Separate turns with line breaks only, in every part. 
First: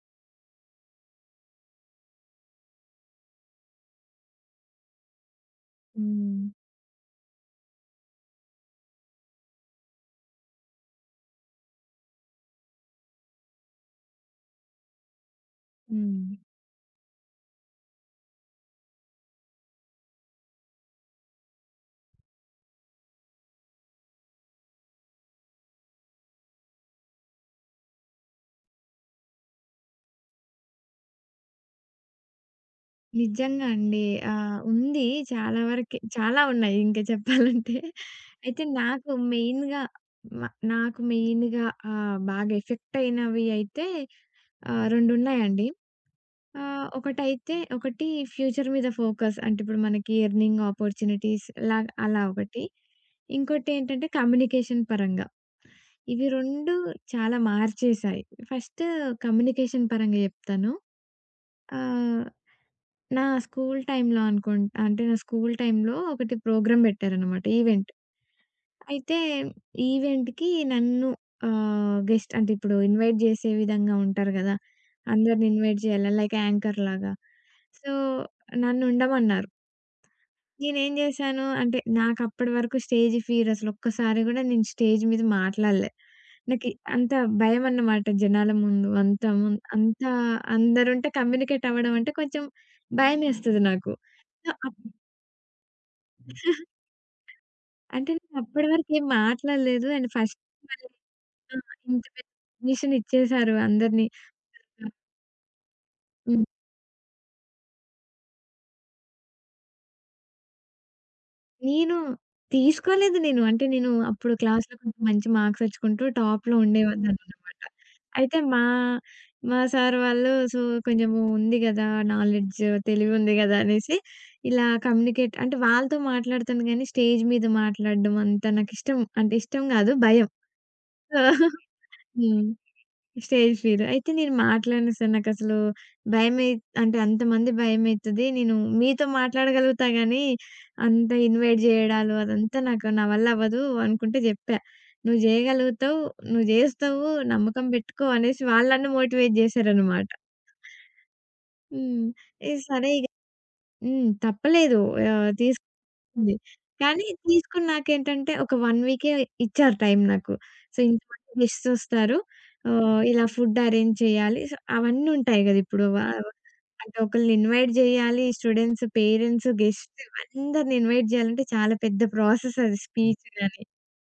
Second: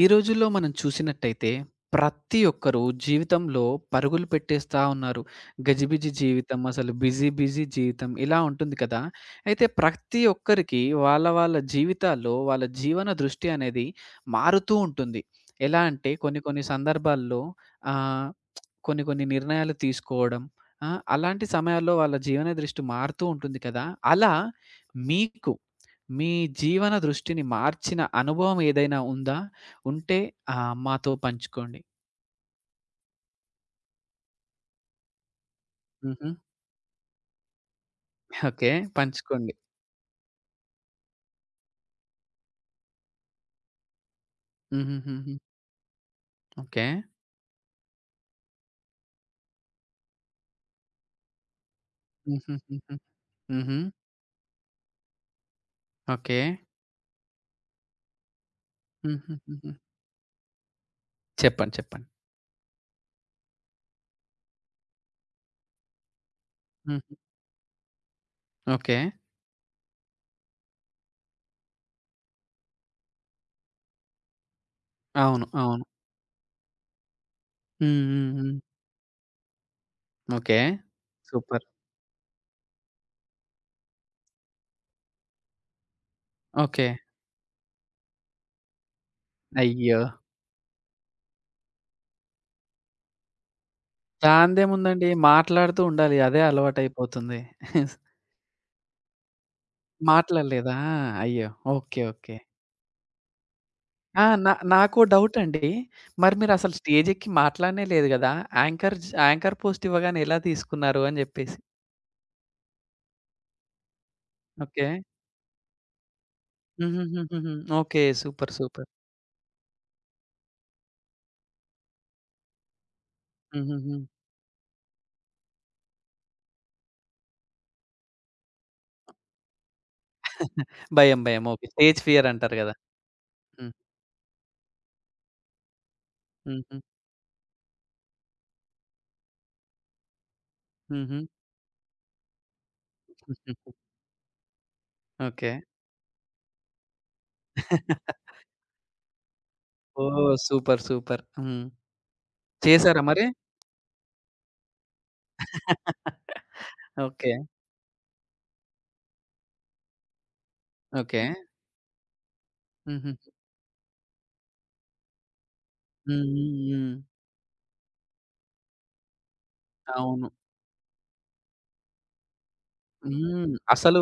ఈ రోజుల్లో మనం చూసినట్టయితే ప్రతి ఒక్కరు జీవితంలో పరుగులు పెట్టేస్తా ఉన్నారు. గజిబిజి
హ్మ్.
జీవితం, అసలు బిజీ బిజీ జీవితం ఇలా ఉంటుంది కదా! అయితే ప్రతి ఒక్కరికి వాళ్ళ వాళ్ళ జీవితాల్లో వాళ్ళ జీవన దృష్టి అనేది మారుతూ ఉంటుంది. ఎలా అంటే
హ్మ్.
కొన్ని కొన్ని సందర్భాల్లో ఆహ్, కొన్ని కొన్ని నిర్ణయాలు తీసుకోవడం ఆ! అలాంటి సమయాల్లో వాళ్ళ జీవన దృష్టి మారుతూ ఉంటుంది కదా! అలా మీకు మీ జీవన దృష్టిని మార్చిన అనుభవం ఏదైనా ఉందా? ఉంటే మాతో పంచుకోండి.
నిజంగా అండి. ఉంది చాలా వరకి.
హుహు.
చాలా ఉన్నాయి ఇంకా చెప్పాలంటే. అయితే
ఓకే. పంచుకోండి.
మ నాకు మెయిన్‌గా బాగా ఎఫెక్ట్ అయినవి అయితే 2
హుహుహుహు.
ఉన్నాయండి.
ఓకే.
ఒకటైతే ఒకటి ఫ్యూచర్ మీద ఫోకస్. అంటే ఇప్పుడు మనకి ఎర్నింగ్ ఆపర్చునిటీస్ లాగా అలా ఒకటి.
హుహుహుహు. హుహు.
ఇంకోటేంటంటే కమ్యూనికేషన్ పరంగా. ఇవి
ఓకే.
2 చాలా మార్చేశాయి. ఫస్ట్
హుహుహుహు.
కమ్యూనికేషన్ పరంగా చెప్తాను.
చెప్పండి. చెప్పండి.
ఆహ్, నా స్కూలు టైమ్‌లో అనుకుంటా. అంటే నా స్కూలు టైమ్‌లో ఒకటి ప్రోగ్రామ్
హుహు.
పెట్టారనమాట ఈవెంట్.
ఓకే.
అయితే ఈవెంట్‌కి నన్ను గెస్ట్ అంటే ఇప్పుడు ఇన్వైట్ చేసే విధంగా ఉంటారు గదా!
అవును.
అందరిని ఇన్వైట్
అవును.
చేయాలా లైక్ యాంకర్‌లాగా. సో,
హ్మ్. హ్మ్. హ్మ్.
నన్ను ఉండమన్నారు.
ఓకే.
నేనేం జేశాను
సూపర్.
అంటే, నాకప్పడి వరకు స్టేజ్ ఫియర్ అసలొక్కసారి గూడా నేను స్టేజ్ మీద మాట్లాడలే. నాకి
ఓకే.
అంత భయమన్నమాట జనాల ముందు.
అయ్యో!
అంత అందరుంటే కమ్యూనికేట్ అవ్వడం అంటే కొంచెం భయమేస్తది నాకు. సో, అప్
దానిదేముందండి, మాట్లాడుతూ ఉండాలి. అదే అలవాటయిపోతుంది.
అంటే నేనప్పడి వరకు ఏం మాట్లాడలేదు. అండ్ ఫస్ట్
మాట్లాడలేదా?
మళ్ళీ
అయ్యో!
ఆ!
ఓకే.
ఇంత పెద్ద
ఓకే.
పొజిషన్ ఇచ్చేశారు అందరిని.
ఆ! నాకో డౌటండి. మరి మీరసలు స్టేజెక్కి మాట్లాడనే లేదు గదా! యాంకర్ పోస్ట్ ఇవ్వగానే ఎలా తీసుకున్నారు అని జెప్పేసి.
నేను తీసుకోలేదు నేను. అంటే నేను అప్పుడు క్లాస్‌లో
ఓకే.
కొంచెం మంచి మార్క్స్ తెచ్చుకుంటూ టాప్‌లో
హుహుహుహుహు.
ఉండేదాన్ననమాట.
ఓకే.
అయితే
సూపర్.
మా
సూపర్.
మా సార్ వాళ్ళు సో, కొంచెము ఉంది గదా! నాలెడ్జ్, తెలివి ఉంది గదా!
హుహుహు.
అనేసి ఇలా కమ్యూనికేట్ అంటే వాళ్ళతో మాట్లాడుతాను గానీ స్టేజ్ మీద మాట్లాడడం అంత నాకిష్టం అంటే ఇష్టం గాదు భయం.
భయం,
సో
భయం. ఓకే. స్టేజ్ ఫియర్
హ్మ్.
అంటారు గదా!
స్టేజ్
హ్మ్.
ఫియర్. అయితే నేను మాట్లాడను సార్. నాకసలు భయమై
హుహు.
అంటే అంతమంది భయమైతది. నేను మీతో మాట్లాడగలుగుతా గానీ, అంత
హుహు.
ఇన్వైట్ జేయడాలు అదంతా నాకు నా వల్ల అవ్వదు అనుకుంటే జెప్పా. "నువ్వు
ఓకే.
జేయగలుగుతావు. నువ్వు జేస్తావు. నమ్మకం పెట్టుకో" అనేసి వాళ్ళు నన్ను మోటివేట్ జేశారనమాట.
ఓహ్! సూపర్. సూపర్. హ్మ్.
హ్మ్. ఇ సరే
చేసారా
ఇగ
మరి?
హ్మ్. తప్పలేదు. ఆహ్, తీస్ ఉంది. కానీ
ఓకే.
తీసుకున్నాకేంటంటే ఒక 1 వీకే ఇచ్చారు టైం నాకు. So,
okay.
ఇంతమంది గెస్ట్స్ వస్తారు.
హుహు.
ఇలా ఫుడ్ అరేంజ్ చేయాలి. సో, అవన్నీ ఉంటాయి గదా! ఇప్పుడు వ
హ్మ్. హ్మ్. హ్మ్.
అంటే ఒకళ్ళని ఇన్వైట్ జేయాలి. స్టూడెంట్స్, పేరెంట్స్, గెస్ట్స్
అవును.
అందరిని ఇన్వైట్ జేయాలంటే చాలా పెద్ద ప్రాసెస్ అది స్పీచ్
హ్మ్.
గాని.
అసలు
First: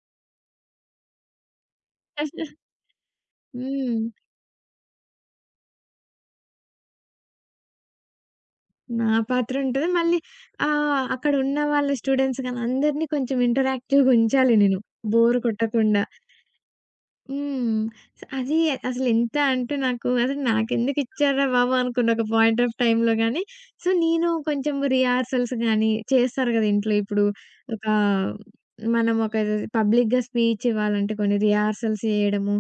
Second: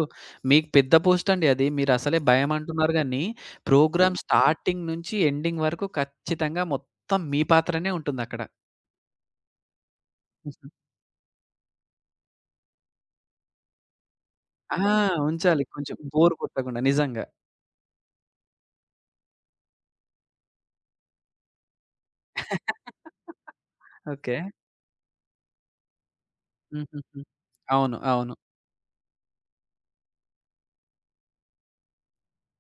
మీకు పెద్ద పోస్టండి అది. మీరసలే భయమంటున్నారు గానీ, హ్మ్,
హ్మ్.
ప్రోగ్రామ్ స్టార్టింగ్ నుంచి ఎండింగ్ వరకు ఖచ్చితంగా మొత్తం మీ పాత్రనే ఉంటుందక్కడ.
నా పాత్ర ఉంటది. మళ్ళీ
హుహు.
అక్కడున్న వాళ్ళ స్టూడెంట్స్ గాని అందరిని కొంచెం ఇంటరాక్టివ్‌గా ఉంచాలి
ఆ!
నేను. బోర్
ఉంచాలి కొంచెం
కొట్టకుండా.
బోర్ కొట్టకుండా నిజంగా.
హ్మ్. స అది అసలెంత అంటే నాకు అసలు నాకెందుకిచ్చార్రా బాబు! అనుకున్న ఒక పాయింట్ ఆఫ్ టైమ్‌లో గానీ, సో, నేను
ఓకే.
కొంచెం రిహార్సల్స్ గానీ చేస్తారు గదా ఇంట్లో.
హుహుహు.
ఇప్పుడు ఒక
అవును. అవును.
మనం ఒక పబ్లిక్‌గా స్పీచ్ ఇవ్వాలంటే కొన్ని రిహార్సల్స్ చేయడము,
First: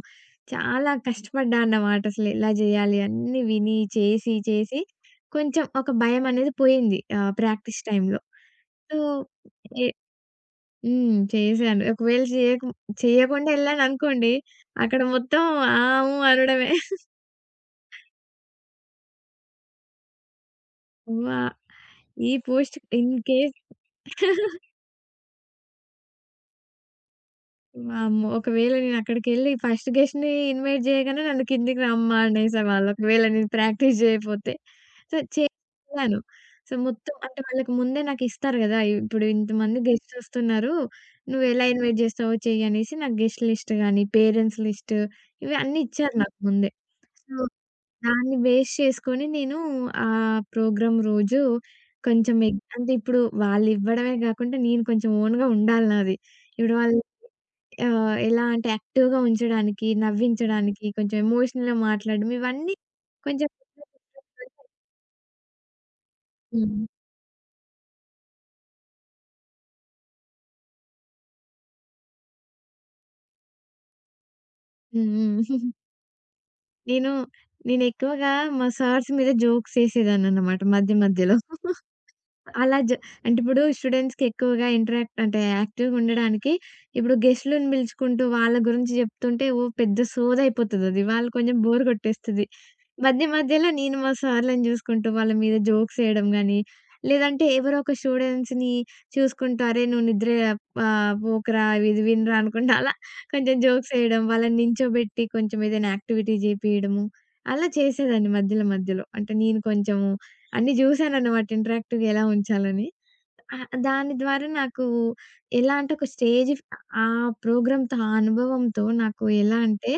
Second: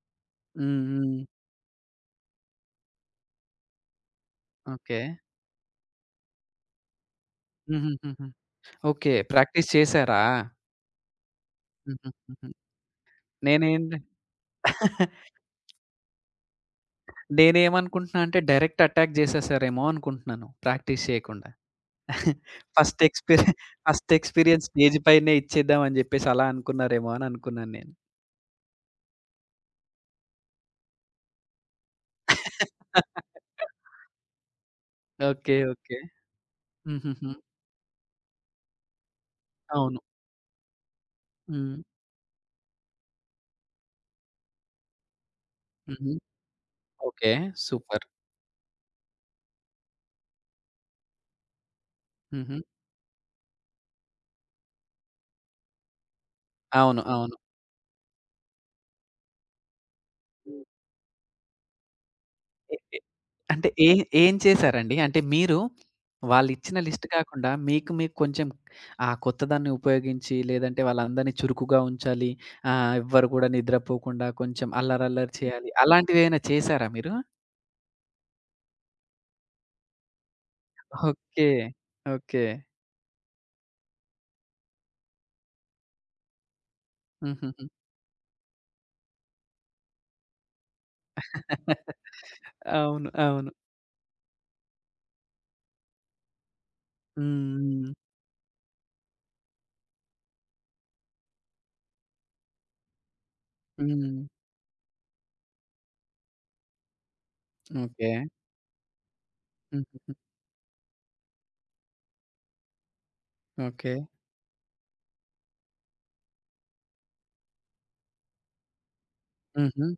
హ్మ్.
చాలా
హ్మ్.
కష్టపడ్డా అన్నమాట అసలు ఎలా జేయాలి అన్నీ విని, చేసి, చేసి
ఓకే.
కొంచెం ఒక భయమనేది పోయింది ప్రాక్టీస్ టైమ్‌లో.
హుహుహుహు.
So,
okay. ప్రాక్టీస్
ఎ
చేసారా?
హ్మ్. చేశాను. ఒకవేళ
హుహుహుహు.
చేయకు చేయకుండా
నేనేంటి
ఎళ్ళాననుకోండి, అక్కడ మొత్తం ఆ! ఊ అనడమే.
నేనేమనుకుంటున్నా అంటే డైరెక్ట్ అటాక్ జేసేసారేమో అనుకుంటున్నాను ప్రాక్టీస్
అమ్మ!
చేయకుండా.
ఈ పోస్ట్
ఫస్ట్
ఇన్
ఎక్స్‌పీరి
కేస్
ఫస్ట్ ఎక్స్‌పీరియన్స్ స్టేజ్ పైనే ఇచ్చేద్దాం అని జెప్పేసి అలా అనుకున్నారేమో అని అనుకున్నాను నేను.
వామ్మో! ఒకవేళ నేను అక్కడికెళ్ళి ఫస్ట్ గెస్ట్‌ని ఇన్వైట్ చేయగానే నన్ను కిందికి రమ్మా అనేసేవాళ్ళు. ఒకవేళ నేను ప్రాక్టీస్ చేయకపోతే. So,
okay. ఓకే.
చేశాను. సో, మొత్తం
హుహుహు.
అంటే వాళ్ళకి ముందే నాకిస్తారు గదా! ఇప్పుడు ఇంతమంది
అవును.
గెస్ట్స్ వస్తున్నారు. నువ్వు ఎలా
హ్మ్.
ఇన్వైట్ చేస్తావో చెయ్యనేసి నాకు గెస్ట్ లిస్ట్ గాని, పేరెంట్స్ లిస్ట్ ఇవి అన్నీ
హుహు.
ఇచ్చారు నాకు ముందే.
ఓకే.
So
super.
దాన్ని బేస్ చేసుకొని నేను ఆ ప్రోగ్రామ్ రోజు కొంచెం
హుహు.
ఎగ్ అంటే ఇప్పుడు వాళ్ళివ్వడమే గాకుండా నేను కొంచెం ఓన్‌గా ఉండాలి నాది. ఇప్పుడు వాళ్ళు
అవును. అవును.
ఎలా అంటే యాక్టివ్‌గా ఉంచడానికి, నవ్వించడానికి, కొంచెం ఎమోషనల్‌గా మాట్లాడడం
ఎ
ఇవన్నీ
ఎ
కొంచెం
అంటే ఏ ఏం చేశారండి? అంటే మీరు వాళ్ళిచ్చిన
హ్మ్.
లిస్ట్ కాకుండా మీకు మీకు కొంచెం ఆ కొత్తదాన్ని ఉపయోగించి లేదంటే వాళ్ళందరిని చురుకుగా ఉంచాలి. ఎవ్వరు కూడా నిద్రపోకుండా కొంచెం
హ్మ్.
అల్లరల్లరి
హ్మ్.
చేయాలి. అలాంటివేమైనా చేశారా
నేను
మీరు?
నేనెక్కువగా మా సార్స్ మీద జోక్స్ ఏసేదాన్ననమాట మధ్య మధ్యలో.
ఓకే. ఓకే.
అలా జ అంటే ఇప్పుడు స్టూడెంట్స్‌కి ఎక్కువగా ఇంటరాక్ట్ అంటే యాక్టివ్‌గా ఉండడానికి ఇప్పుడు
హుహుహు.
గెస్ట్‌లను పిలుచుకుంటూ వాళ్ళ గురించి జెప్తుంటే ఓ పెద్ద సోదయిపోతదది. వాళ్ళు కొంచెం బోర్ గొట్టేస్తది.
అవును.
మధ్య
అవును.
మధ్యలో నేను మా సార్‌లని జూసుకుంటూ వాళ్ళ మీద జోక్స్ ఏయడం గానీ, లేదంటే ఎవరో
హ్మ్.
ఒక స్టూడెంట్స్‌ని చూసుకుంటూ "అరే! నువ్వు నిద్ర పోకురా ఇది వినరా" అనుకుంటా అలా కొంచెం
హ్మ్.
జోక్స్ ఏయడం,
హ్మ్.
వాళ్ళని నించోబెట్టి కొంచెం ఏదైనా యాక్టివిటీ జేపియడము. అలా
ఓకే.
చేసేదాన్ని మధ్యలో మధ్యలో. అంటే నేను కొంచెము
హుహుహు.
అన్నీ జూసానన్నమాట ఇంటరాక్టివ్‌గా ఎలా ఉంచాలని.
ఓకే.
దాని ద్వారా నాకు ఎలా అంటే ఒక స్టేజ్ ఫ్ ఆ ప్రోగ్రామ్‌తో, ఆ అనుభవంతో నాకు ఎలా
హుహు.
అంటే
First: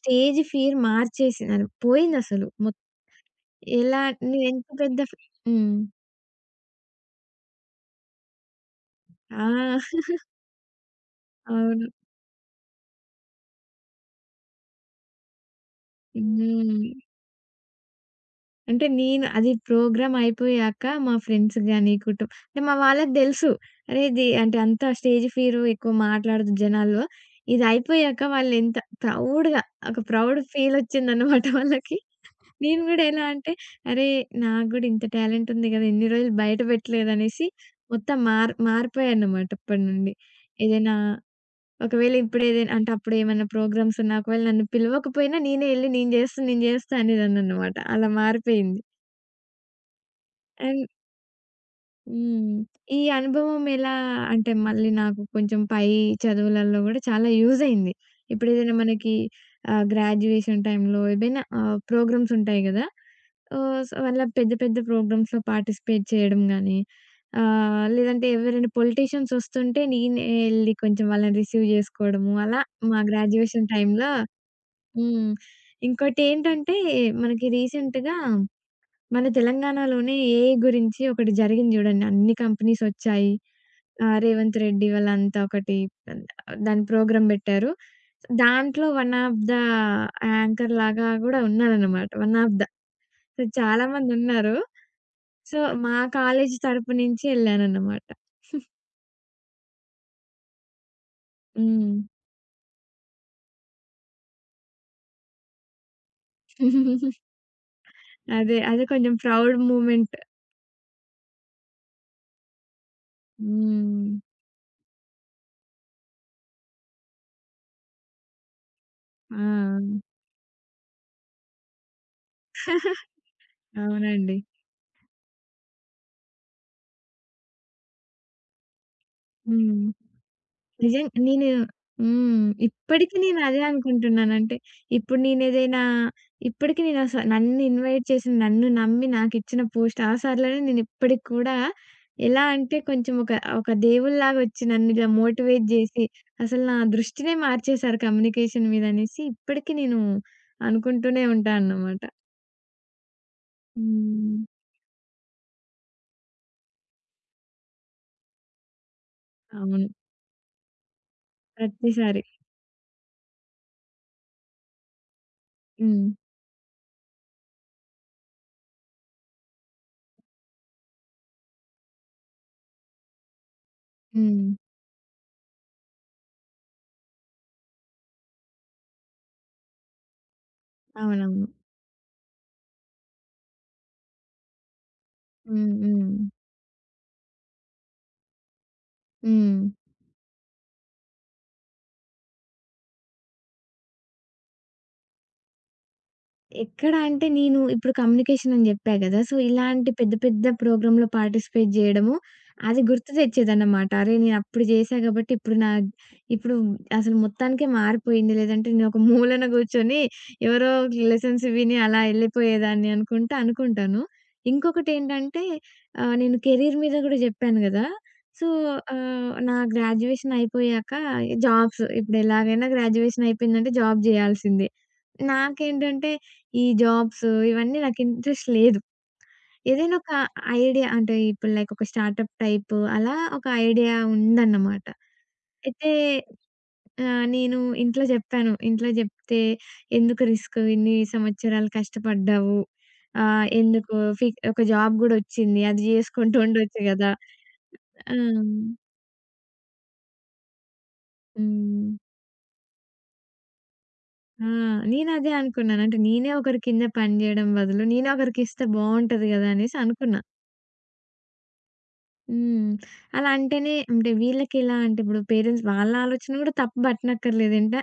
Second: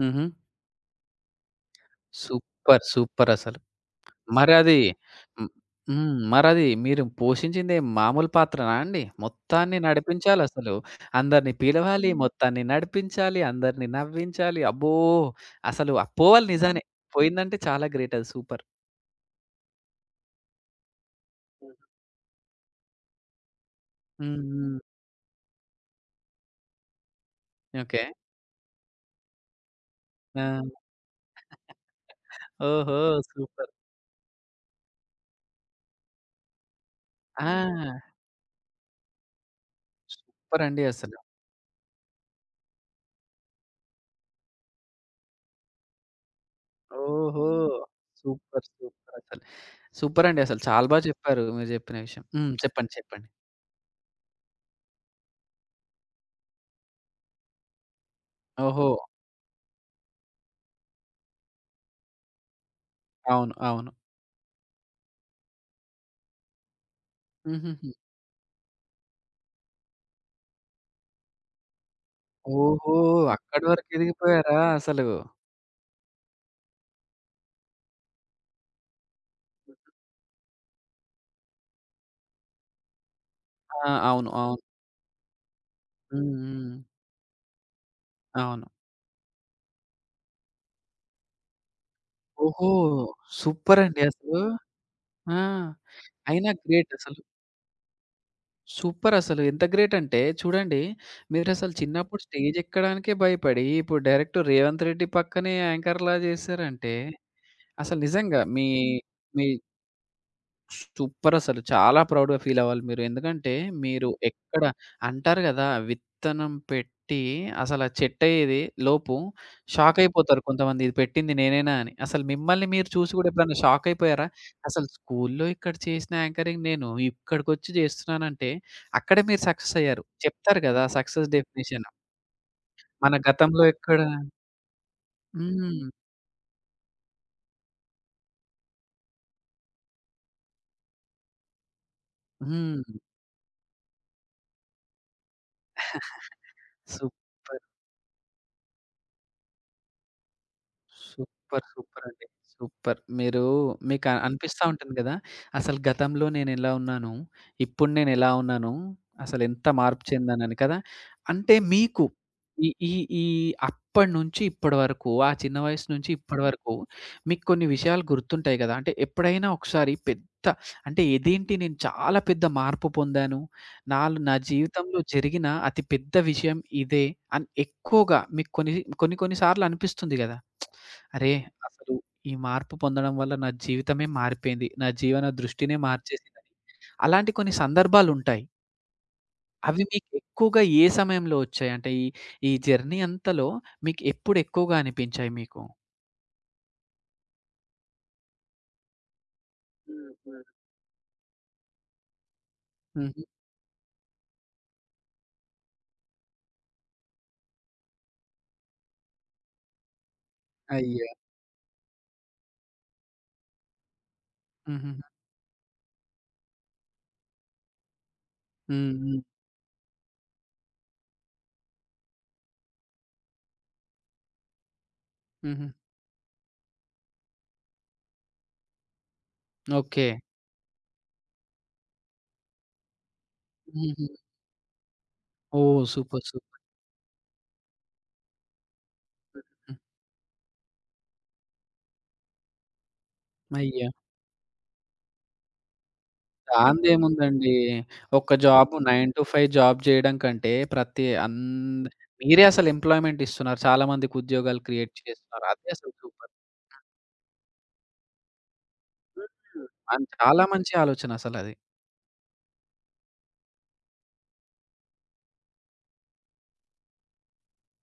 హుహు.
ఫియర్ మార్చేసిందని పోయిందసలు. మొత్
సూపర్. సూపరసలు.
ఎలా నేను ఎంత
మరది
పెద్ద
హ్మ్.
హ్మ్.
హ్మ్. మరది మీరు పోషించింది మామూలు పాత్రనా అండి? మొత్తాన్ని
ఆ!
నడిపించాలసలు. అందరిని
అవును.
పిలవాలి, మొత్తాన్ని నడిపించాలి, అందరిని నవ్వించాలి. అబ్బో! అసలు ఆ పోవాలి నిజానే.
హ్మ్.
పోయిందంటే చాలా గ్రేట్ అది సూపర్.
అంటే నేను అది ప్రోగ్రామ్ అయిపోయాక మా ఫ్రెండ్స్
హ్మ్.
గాని, కుటుం అంటే మా వాళ్ళకి తెలుసు. అరే! ఇది అంటే
హ్మ్.
అంత స్టేజ్ ఫియర్ ఎక్కువ మాట్లాడొద్దు జనాల్లో. ఇది
ఓకే.
అయిపోయాక వాళ్ళు ఎంత ప్రౌడ్‌గా ఒక ప్రౌడ్ ఫీల్
ఆ!
వచ్చిందన్నమాట వాళ్ళకి. నేను
ఓహో!
గూడా ఎలా అంటే,
సూపర్.
అరే! నాకు గూడా ఇంత టాలెంట్ ఉంది గదా! ఇన్ని రోజులు బయట పెట్టలేదనేసి
ఆ!
మొత్తం మారిపోయానన్నమాట అప్పటినుండి.
సూపరండి
ఏదైనా
అసలు.
ఒకవేళ ఇప్పుడు ఏదైనా అంటే అప్పుడు ఏమన్నా ప్రోగ్రామ్స్ ఉన్నా ఒకవేళ నన్ను పిలవకపోయినా నేనే ఎళ్లి నేను జేస్తా
ఓహో!
అనేదాన్నన్నమాట. అలా
సూపర్.
మారిపోయింది.
సూపర్ అసలు. సూపరండి అసలు. చాలా
అండ్
బా చెప్పారు మీరు చెప్పిన విషయం. హ్మ్.
హ్మ్.
చెప్పండి.
ఈ
చెప్పండి.
అనుభవం ఎలా అంటే మళ్ళీ నాకు కొంచెం పై చదువులలో గూడా చాలా యూజ్ అయింది. ఇప్పుడేదైనా
ఓహో!
మనకి గ్రాడ్యుయేషన్ టైమ్‌లో ఏదైనా ప్రోగ్రామ్స్ ఉంటాయి గదా!
అవును. అవును.
సో, అలా పెద్ద పెద్ద ప్రోగ్రామ్స్‌లో పార్టిసిపేట్ చేయడం గానీ,
హుహుహు.
లేదంటే ఎవరైనా పొలిటీషియన్స్ వస్తుంటే నేనే ఎళ్లి కొంచెం వాళ్ళని రిసీవ్ జేసుకోవడము. అలా
ఓహో!
మా
అక్కడి
గ్రాడ్యుయేషన్
వరకు
టైమ్‌లో
ఎదిగిపోయారా అసలు?
హ్మ్. ఇంకోటేంటంటే మనకి రీసెంట్‌గా మన తెలంగాణలోనే ఏఐ గురించి ఒకటి జరిగింది జూడండి. అన్ని కంపెనీసొచ్చాయి.
ఆ! అవును.
రేవంత్
అవును.
రెడ్డి వాళ్ళంతా ఒకటి ఆహ్,
హ్మ్. హ్మ్.
దాని ప్రోగ్రామ్ బెట్టారు.
అవును.
దాంట్లో వన్ ఆఫ్ ద యాంకర్ లాగా గూడా ఉన్నాడనమాట. One of the.
ఓహో!
సో, చాలా
సూపరండి అసలు.
మందున్నారు.
ఆ!
సో, మా
అయినా
కాలేజీ
గ్రేట్
తరపు
అసలు.
నుంచి ఎళ్ళాననమాట.
సూపర్ అసలు. ఎంత గ్రేట్ అంటే చూడండి, మీరసలు
హ్మ్.
చిన్నప్పుడు స్టేజ్ ఎక్కడానికే భయపడి ఇప్పుడు డైరెక్ట్ 'రేవంత్ రెడ్డి' పక్కనే యాంకర్‌లా చేసారంటే అసలు నిజంగా
అదే.
మీ
అదే కొంచెం
మీ
ప్రౌడ్ మూమెంట్.
సూపర్ అసలు. చాలా ప్రౌడ్‌గా ఫీల్ అవ్వాలి మీరు. ఎందుకంటే మీరు
హ్మ్.
ఎక్కడ అంటారు గదా! విత్తనం పెట్టి అసలు ఆ చెట్టయ్యేది లోపు
ఆ!
షాక్ అయిపోతారు కొంతమంది. ఇది పెట్టింది నేనేనా అని. అసలు మిమ్మల్ని మీరు చూసి గూడా ఎప్పుడైనా షాక్ అయిపోయారా?
అవునండి.
అసలు స్కూల్‌లో ఇక్కడ చేసిన యాంకరింగ్ నేను ఇక్కడికొచ్చి చేస్తున్నానంటే అక్కడే మీరు సక్సెస్
హ్మ్.
అయ్యారు. చెప్తారు గదా!
నిజం
సక్సెస్
నేను
డెఫినిషన్.
హ్మ్.
మన
ఇప్పటికి నేను అదే
గతంలో ఎక్కడ
అనుకుంటున్నాను. అంటే ఇప్పుడు నేనేదైనా
హ్మ్.
ఇప్పటికి నేను అస నన్ను ఇన్వైట్ చేసి, నన్ను నమ్మి నాకిచ్చిన పోస్ట్ ఆ సార్‌లోనే నేను ఇప్పటికి కూడా ఎలా అంటే
హ్మ్.
కొంచెం ఒక, ఒక దేవుడిలాగా వచ్చి నన్ను ఇలా మోటివేట్ చేసి, అసలు నా దృష్టినే
సూపర్.
మార్చేశారు కమ్యూనికేషన్ మీద అనేసి ఇప్పటికి నేను అనుకుంటూనే ఉంటా
సూపర్.
అన్నమాట.
సూపరండి. సూపర్. మీరు మీకు అ
హ్మ్.
అనిపిస్తా ఉంటుంది గదా! అసలు గతంలో నేనెలా ఉన్నాను? ఇప్పుడు నేనెలా ఉన్నాను? అసలెంత
అవును.
మార్పు చెందానని కదా! అంటే మీకు
ప్రతిసారి.
ఈ ఈ ఈ అప్పటినుంచి ఇప్పటి వరకు, ఆ చిన్న వయసు
హ్మ్.
నుంచి ఇప్పటి వరకు మీకు కొన్ని విషయాలు గుర్తుంటాయి గదా! అంటే ఎప్పుడైనా ఒకసారి పెద్ద అంటే ఇదేంటి, నేను చాలా పెద్ద మార్పు పొందాను. నాలో, నా
హ్మ్.
జీవితంలో జరిగిన అతి పెద్ద విషయం ఇదే అని ఎక్కువగా మీకు కొన్ని కొన్ని కొన్ని సార్లు అనిపిస్తుంది గదా! అరే!
అవునవును.
అసలు ఈ మార్పు పొందడం వల్ల నా జీవితమే మారిపోయింది. నా జీవన
హ్మ్.
దృష్టినే
హ్మ్.
మార్చేసిందని. అలాంటి కొన్ని సందర్భాలుంటాయి.
హ్మ్.
అవి మీకు ఎక్కువగా ఏ సమయంలో వచ్చాయి? అంటే ఈ ఈ జర్నీ అంతలో మీకు ఎప్పుడు ఎక్కువగా అనిపించాయి మీకు?
ఎక్కడ అంటే నేను ఇప్పుడు కమ్యూనికేషన్ అని జెప్పా గదా! సో, ఇలాంటి
హ్మ్.
పెద్ద
హ్మ్.
పెద్ద ప్రోగ్రామ్‌లో పార్టిసిపేట్ జేయడము అది గుర్తు
హుహు.
తెచ్చేదన్నమాట. అరే! నేను అప్పుడు జేశా గాబట్టి ఇప్పుడు అసలు మొత్తానికే మారిపోయింది. లేదంటే నేనొక మూలన గూర్చొని ఎవరో
అయ్యో!
లెసన్స్ విని అలా ఎళ్ళిపోయేదాన్ని అనుకుంటాను.
హుహుహు.
ఇంకొకటేంటంటే నేను కెరీర్ మీద గూడా జెప్పాను గదా! సో,
హ్మ్. హ్మ్.
నా గ్రాడ్యుయేషన్ అయిపోయాక జాబ్స్ ఇప్పుడు ఎలాగైనా గ్రాడ్యుయేషన్ అయిపోయిందంటే జాబ్ జేయాల్సిందే.
హుహు.
నాకేంటంటే ఈ జాబ్స్ ఇవన్నీ నాకు ఇంట్రెస్ట్ లేదు. ఏదైనా
ఓకే.
ఒక ఐడియా అంటే ఇప్పుడు లైక్ ఒక స్టార్టప్ టైప్ అలా ఒక ఐడియా
హుహు.
ఉందన్నమాట.
ఓహ్!
అయితే
సూపర్. సూపర్.
నేను ఇంట్లో జెప్పాను. ఇంట్లో జెప్తే
హ్మ్.
"ఎందుకు రిస్క్ ఇన్ని సంవత్సరాలు కష్టపడ్డావు. ఆహ్,
అయ్యో!
ఎందుకు ఫి ఒక జాబ్ గూడొచ్చింది. అది జేసుకుంటూ ఉండొచ్చు గదా!"
దాందేముందండి.
ఆ!
ఒక జాబు, 9 టు 5 జాబ్ జేయడం కంటే ప్రతి అంద
హ్మ్.
మీరే అసలు ఎంప్లాయ్‌మెంట్ ఇస్తున్నారు. చాలా మందికి
ఆ!
ఉద్యోగాలు క్రియేట్
నేనదే
చేస్తున్నారు. అదే
అనుకున్నాను.
అసలు
అంటే నేనే
సూపర్.
ఒకరి కింద పని జేయడం బదులు నేనే ఒకరికిస్తే బావుంటది గదా!
హ్మ్.
అనేసి
అది
అనుకున్నా.
చాలా మంచి ఆలోచన అసలది.
హ్మ్. అలా అంటేనే అంటే వీళ్ళకెలా అంటే ఇప్పుడు పేరెంట్స్ వాళ్ళ ఆలోచన గూడా తప్పు పట్టనక్కర్లేదంట.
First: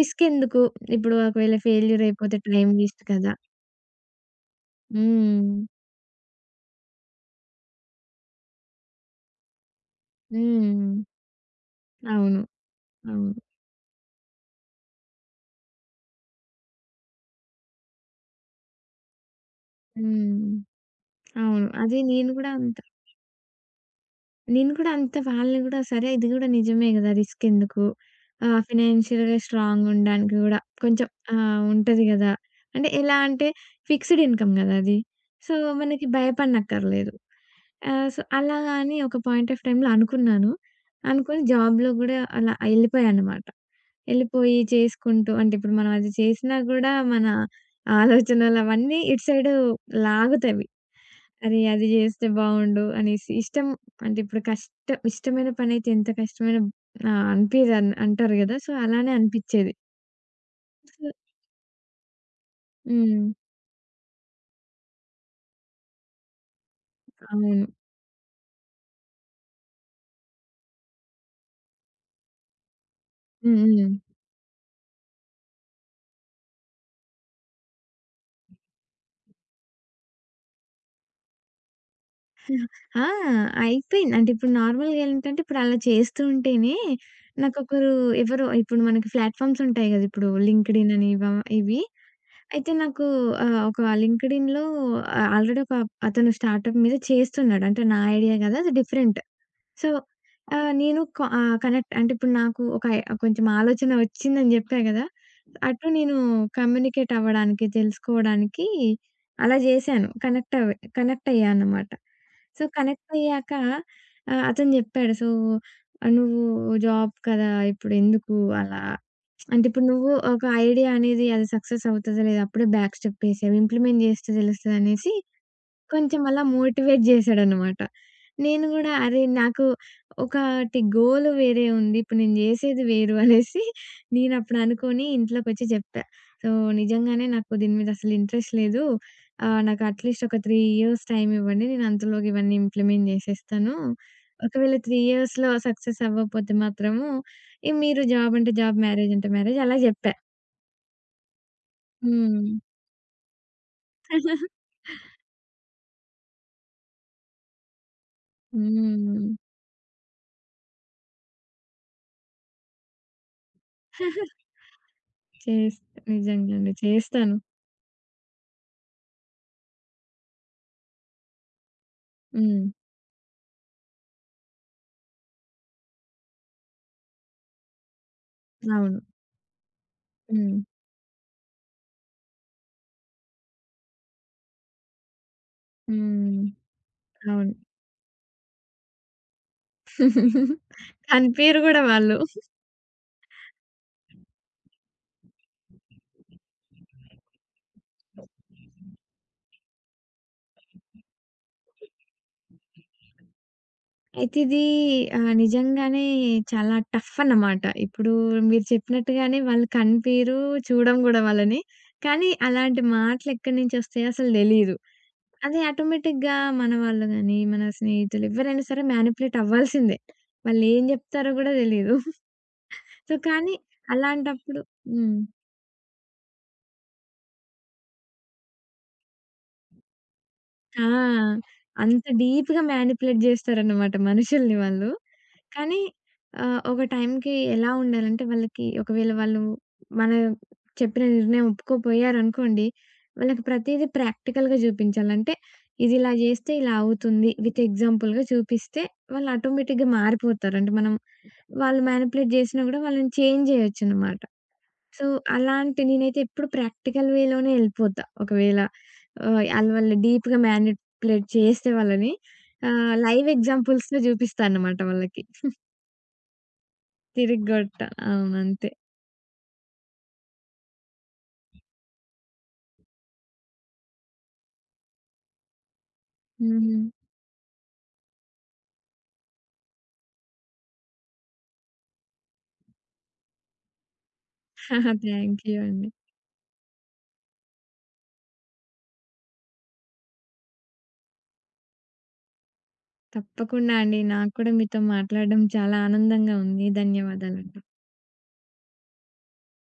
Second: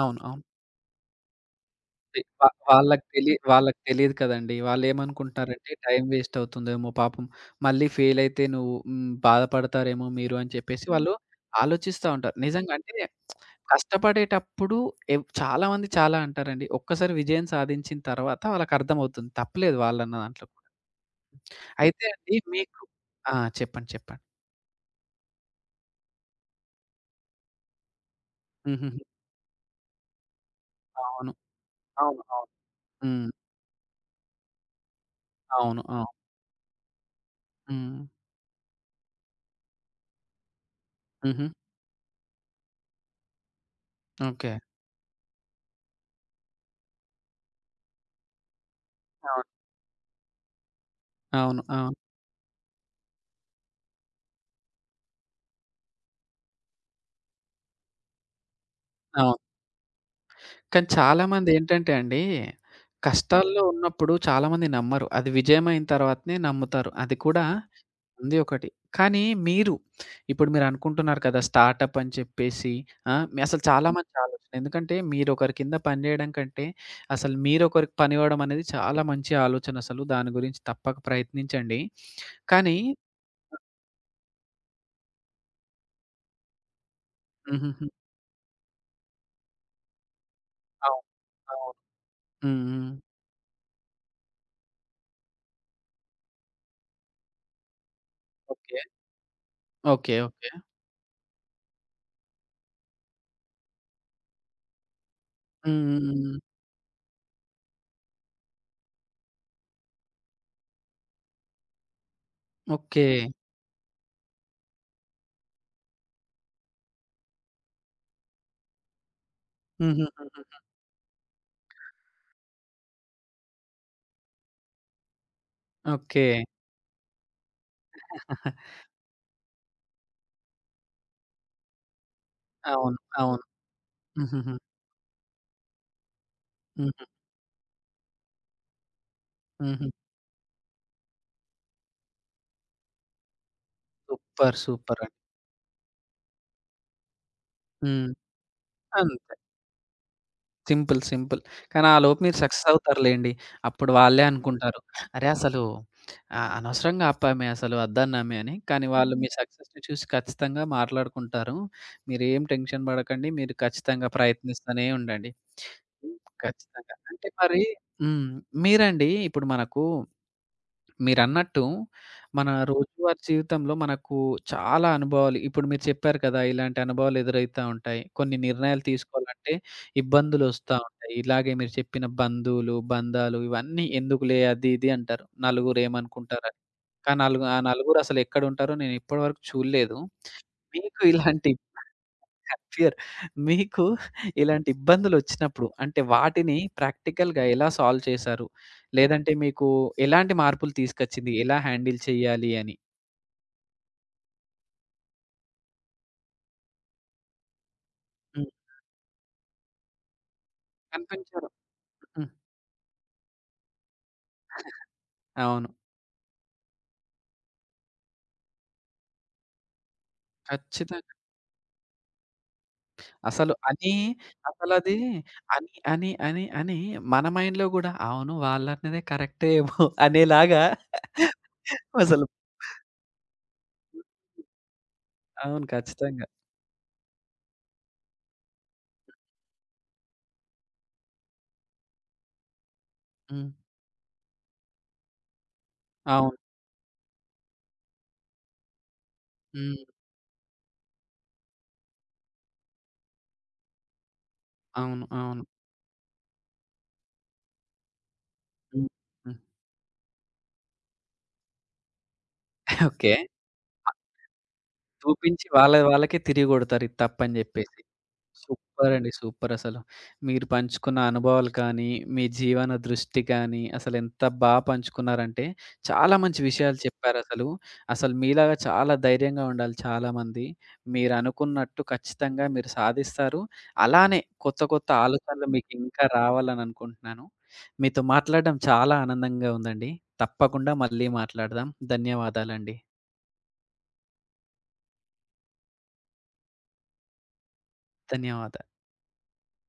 అవును. అవును.
ఎందుకు? ఇప్పుడు ఒకవేళ ఫెయిల్యూర్
తె
అయిపోతే
వా
టైమ్
వాళ్ళకి
వేస్ట్
తెలి
కదా!
వాళ్ళకి తెలీదు కదండీ.
హ్మ్.
వాళ్ళేమనుకుంటున్నారంటే టైం వేస్ట్ అవుతుందేమో పాపం. మళ్ళీ ఫెయిల్ అయితే నువ్వు హ్మ్, బాధపడతారేమో మీరు అని చెప్పేసి
హ్మ్.
వాళ్ళు ఆలోచిస్తా ఉంటారు.
అవును.
నిజంగా అంటే
అవును.
కష్టపడేటప్పుడు ఎవ్ చాలామంది చాలా అంటారండి. ఒక్కసారి విజయం సాధించిన తర్వాత వాళ్ళకర్థమవుతుంది. తప్పులేదు వాళ్ళన్న దాంట్లో
హ్మ్.
కూడా.
అవును. అదే
అయితే
నేను
అండి
గూడా
మీకు ఆ! చెప్పండి. చెప్పండి.
నేను కూడా అంతే వాళ్ళని గూడా సరే ఇది గూడా నిజమే గదా! రిస్కెందుకు?
హుహుహు.
ఫైనాన్షియల్‌గా స్ట్రాంగ్ ఉండడానికి గూడా కొంచెం
అవును.
ఉంటది
అవును.
గదా!
అవును.
అంటే ఎలా
హ్మ్.
అంటే ఫిక్స్‌డ్ ఇన్‌కమ్ గదా! అది. సో,
అవును.
మనకి
అవును.
భయపడనక్కర్లేదు.
హ్మ్.
సో, అలాగా అని ఒక పాయింట్ ఆఫ్ టైమ్‌లో అనుకున్నాను. అనుకోని
హుహు.
జాబ్‌లో గూడా అలా ఎళ్ళిపోయాననమాట.
ఓకే.
ఎళ్ళిపోయి చేసుకుంటూ అంటే ఇప్పుడు మనం అది చేసినా గూడా మన ఆలోచనలు అవన్నీ ఇటు
అవును.
సైడు లాగుతవి.
అవును.
అది
అవును.
జేస్తే బావుండు అనేసి. ఇష్టం అంటే ఇప్పుడు కష్ట ఇష్టమైన పనైతే ఎంత కష్టమైన అనిపియదన్ అంటారు గదా! సో, అలానే
అవును.
అనిపిచ్చేది.
కానీ
సో
చాలామందేంటంటే అండి,
హ్మ్.
కష్టాల్లో ఉన్నప్పుడు చాలామంది నమ్మరు. అది విజయమైన తర్వాతనే నమ్ముతారు. అది కూడా
అవును.
ఉంది ఒకటి. కానీ మీరు ఇప్పుడు మీరనుకుంటున్నారు కదా! స్టార్టప్ అని చెప్పేసి ఆ! మీ
హ్మ్.
అసలు చాలా
హ్మ్.
మంచి ఆలోచన. ఎందుకంటే మీరొకరి కింద పనిజేయడం కంటే, అసలు మీరొకరికి పనివ్వడం అనేది చాలా మంచి ఆలోచన అసలు. దాని గురించి తప్పక ప్రయత్నించండి. కానీ
ఆ! అయిపోయింది. అంటే ఇప్పుడు నార్మల్‌గా ఏంటంటే ఇప్పుడు అలా చేస్తూ ఉంటేనే
హుహుహు.
నాకొకరు ఎవరో ఇప్పుడు మనకి ప్లాట్‌ఫార్మ్స్ ఉంటాయి గదా! ఇప్పుడు లింక్డ్ఇన్
అవును.
అని ఇవ
అవును.
ఇవి.
హ్మ్.
అయితే
హ్మ్.
నాకు ఒక లింక్డ్ఇన్‌లో ఆల్రెడీ ఒక అతను స్టార్టప్ మీద చేస్తున్నాడు. అంటే నా ఐడియా గాదు అది
okay.
Different. So,
okay. Okay.
ఆహ్, నేను క ఆహ్, కనెక్ట్ అంటే ఇప్పుడు నాకు ఒక ఐ కొంచెం ఆలోచన వచ్చిందని జెప్పా గదా!
హ్మ్.
అటు
హ్మ్.
నేను
హ్మ్.
కమ్యూనికేట్ అవ్వడానికి, తెలుసుకోవడానికి అలా జేశాను. కనెక్ట్ అయ్యాననమాట. So,
okay.
కనెక్ట్ అయ్యాక అతను జెప్పాడు. సో, "నువ్వు జాబ్ కదా! ఇప్పుడెందుకు అలా? అంటే ఇప్పుడు నువ్వు
హుహుహు.
ఒక ఐడియా అనేది అది సక్సెస్ అవుతదా లేదా? అప్పుడే బ్యాక్ స్టెప్ ఏసావు. ఇంప్లిమెంట్ జేస్తే తెలుస్తదనేసి" కొంచెం
ఓకే.
అలా మోటివేట్ జేశాడనమాట. నేను గూడా అరే! నాకు ఒకటి గోల్ వేరే ఉంది. ఇప్పుడు నేను జేసేది
అవును.
వేరు
అవును.
అనేసి
హుహుహు.
నేనప్పుడు అనుకోని ఇంట్లోకొచ్చి జెప్పా. సో,
హుహు.
నిజంగానే నాకు దీని మీద అసలు ఇంట్రెస్ట్ లేదు. నాకు
హుహు.
అట్‌లీస్ట్ ఒక 3 ఇయర్స్ టైమ్ ఇవ్వండి. నేను అంతలోకి ఇవన్నీ ఇంప్లిమెంట్ జేసేస్తాను.
సూపర్.
ఒకవేళ 3
సూపర్ అండి.
ఇయర్స్‌లో సక్సెస్ అవ్వకపోతే మాత్రము ఇగ మీరు
హ్మ్.
జాబ్ అంటే జాబ్, మ్యారేజ్ అంటే
అంతే.
మ్యారేజ్ అలా జెప్పా.
సింపుల్. సింపుల్. కానీ ఆలోపు మీరు
హ్మ్.
సక్సెస్ అవుతారులెండి. అప్పుడు వాళ్ళే
హ్మ్.
అనుకుంటారు. అరే! అసలు అనవసరంగా ఆపామే అసలు వద్దన్నామే అని. కానీ వాళ్ళు మీ సక్సెస్‌ని చూసి ఖచ్చితంగా మాట్లాడుకుంటారు. మీరేం టెన్షన్ పడకండి. మీరు ఖచ్చితంగా ప్రయత్నిస్తూనే ఉండండి.
చేస్ నిజంగానే.
ఖచ్చితంగా. అంటే
చేస్తాను.
మరి హ్మ్. మీరండి ఇప్పుడు మనకు మీరన్నట్టు మన
హ్మ్.
రోజువారీ జీవితంలో మనకు చాలా అనుభవాలు ఇప్పుడు మీరు చెప్పారు కదా! ఇలాంటి అనుభవాలు ఎదురైతా ఉంటాయి. కొన్ని నిర్ణయాలు
అవును.
తీసుకోవాలంటే
హ్మ్.
ఇబ్బందులొస్తా ఉంటాయి. ఇలాగే మీరు చెప్పిన బంధువులు, బంధాలు ఇవన్నీ ఎందుకులే అది ఇది అంటారు.
హ్మ్.
నలుగురేమనుకుంటారని. కానీ
అవును.
నలుగురు అసలెక్కడుంటారో నేనిప్పటి వరకు చూడలేదు. మీకు ఇలాంటి
కనిపియరు గూడా వాళ్ళు.
ఫియర్. మీకు ఇలాంటి ఇబ్బందులొచ్చినప్పుడు అంటే వాటిని ప్రాక్టికల్‌గా ఎలా సాల్వ్ చేశారు? లేదంటే మీకు ఎలాంటి మార్పులు తీసుకొచ్చింది? ఎలా హ్యాండిల్ చేయాలి అని?
అయితే ఇది నిజంగానే చాలా టఫ్ అన్నమాట. ఇప్పుడు
హ్మ్.
మీరు చెప్పినట్టుగానే వాళ్ళు కనిపియరు, చూడం గూడా
కనిపించారు.
వాళ్ళని.
హ్మ్.
కానీ అలాంటి మాటలు ఎక్కడి నుంచొస్తాయో అసలు తెలీదు. అది
అవును.
ఆటోమేటిక్‌గా మన వాళ్ళు గాని, మన స్నేహితులు ఎవ్వరైనా సరే మ్యానిపులేట్ అవ్వాల్సిందే. వాళ్ళేం
ఖచ్చితంగా.
జెప్తారో గూడా తెలీదు. సో,
అసలు
కానీ
అని
అలాంటప్పుడు
అసలది
హ్మ్.
అని మన మైండ్‌లో గూడా అవును వాళ్ళన్నదే కరెక్టే ఏమో అనేలాగా
ఆ! అంత
అసలు
డీప్‌గా మ్యానిప్యులేట్ జేస్తారనమాట మనుషుల్ని వాళ్ళు.
అవును.
కానీ
ఖచ్చితంగా.
ఒక టైంకి ఎలా ఉండాలంటే వాళ్ళకి ఒకవేళ వాళ్ళు మన చెప్పిన నిర్ణయం ఒప్పుకోపోయారనుకోండి, వాళ్ళకి
హ్మ్.
ప్రతీదీ ప్రాక్టికల్‌గా జూపించాలి. అంటే ఇది ఇలా
అవును.
జేస్తే ఇలా అవుతుంది. విత్ ఎగ్జాంపుల్‌గా చూపిస్తే వాళ్ళు
హ్మ్.
ఆటోమేటిక్‌గా మారిపోతారు. అంటే మనం వాళ్ళు మ్యానిప్యులేట్ జేసినా గూడా వాళ్ళని చేంజ్ జేయొచ్చనమాట.
అవును.
సో,
అవును.
అలాంటి నేనైతే ఎప్పుడు ప్రాక్టికల్ వేలోనే ఎళ్ళిపోతా. ఒకవేళ
హ్మ్. హ్మ్.
ఆహ్, ఆళ్ళు వాళ్ళు డీప్‌గా మ్యానిపులేట్ చేస్తే వాళ్ళని
ఓకే.
లైవ్ ఎగ్జాంపుల్స్‌తో చూపిస్తా అన్నమాట వాళ్ళకి.
చూపించి వాళ్ళ వాళ్ళకే తిరిగి కొడతారు ఇది తప్పని జెప్పేసి.
తిరగ్గొట్ట. అవును. అంతే.
సూపరండి. సూపరసలు. మీరు పంచుకున్న అనుభవాలు కానీ, మీ జీవన దృష్టి కానీ, అసలెంత బా పంచుకున్నారంటే, చాలా మంచి
హుహు.
విషయాలు చెప్పారసలు. అసలు అసలు మీలాగా చాలా ధైర్యంగా ఉండాలి చాలామంది. మీరనుకున్నట్టు ఖచ్చితంగా మీరు సాధిస్తారు. అలానే కొత్త కొత్త
థ్యాంక్
ఆలోచనలు
యూ అండి.
మీకింకా రావాలననుకుంటున్నాను. మీతో మాట్లాడడం చాలా ఆనందంగా ఉందండి. తప్పకుండా మళ్ళీ మాట్లాడదాం. ధన్యవాదాలండి.
తప్పకుండా అండి. నాకు కూడా మీతో మాట్లాడడం చాలా ఆనందంగా ఉంది. ధన్యవాదాలండి.
ధన్యవాదాలు.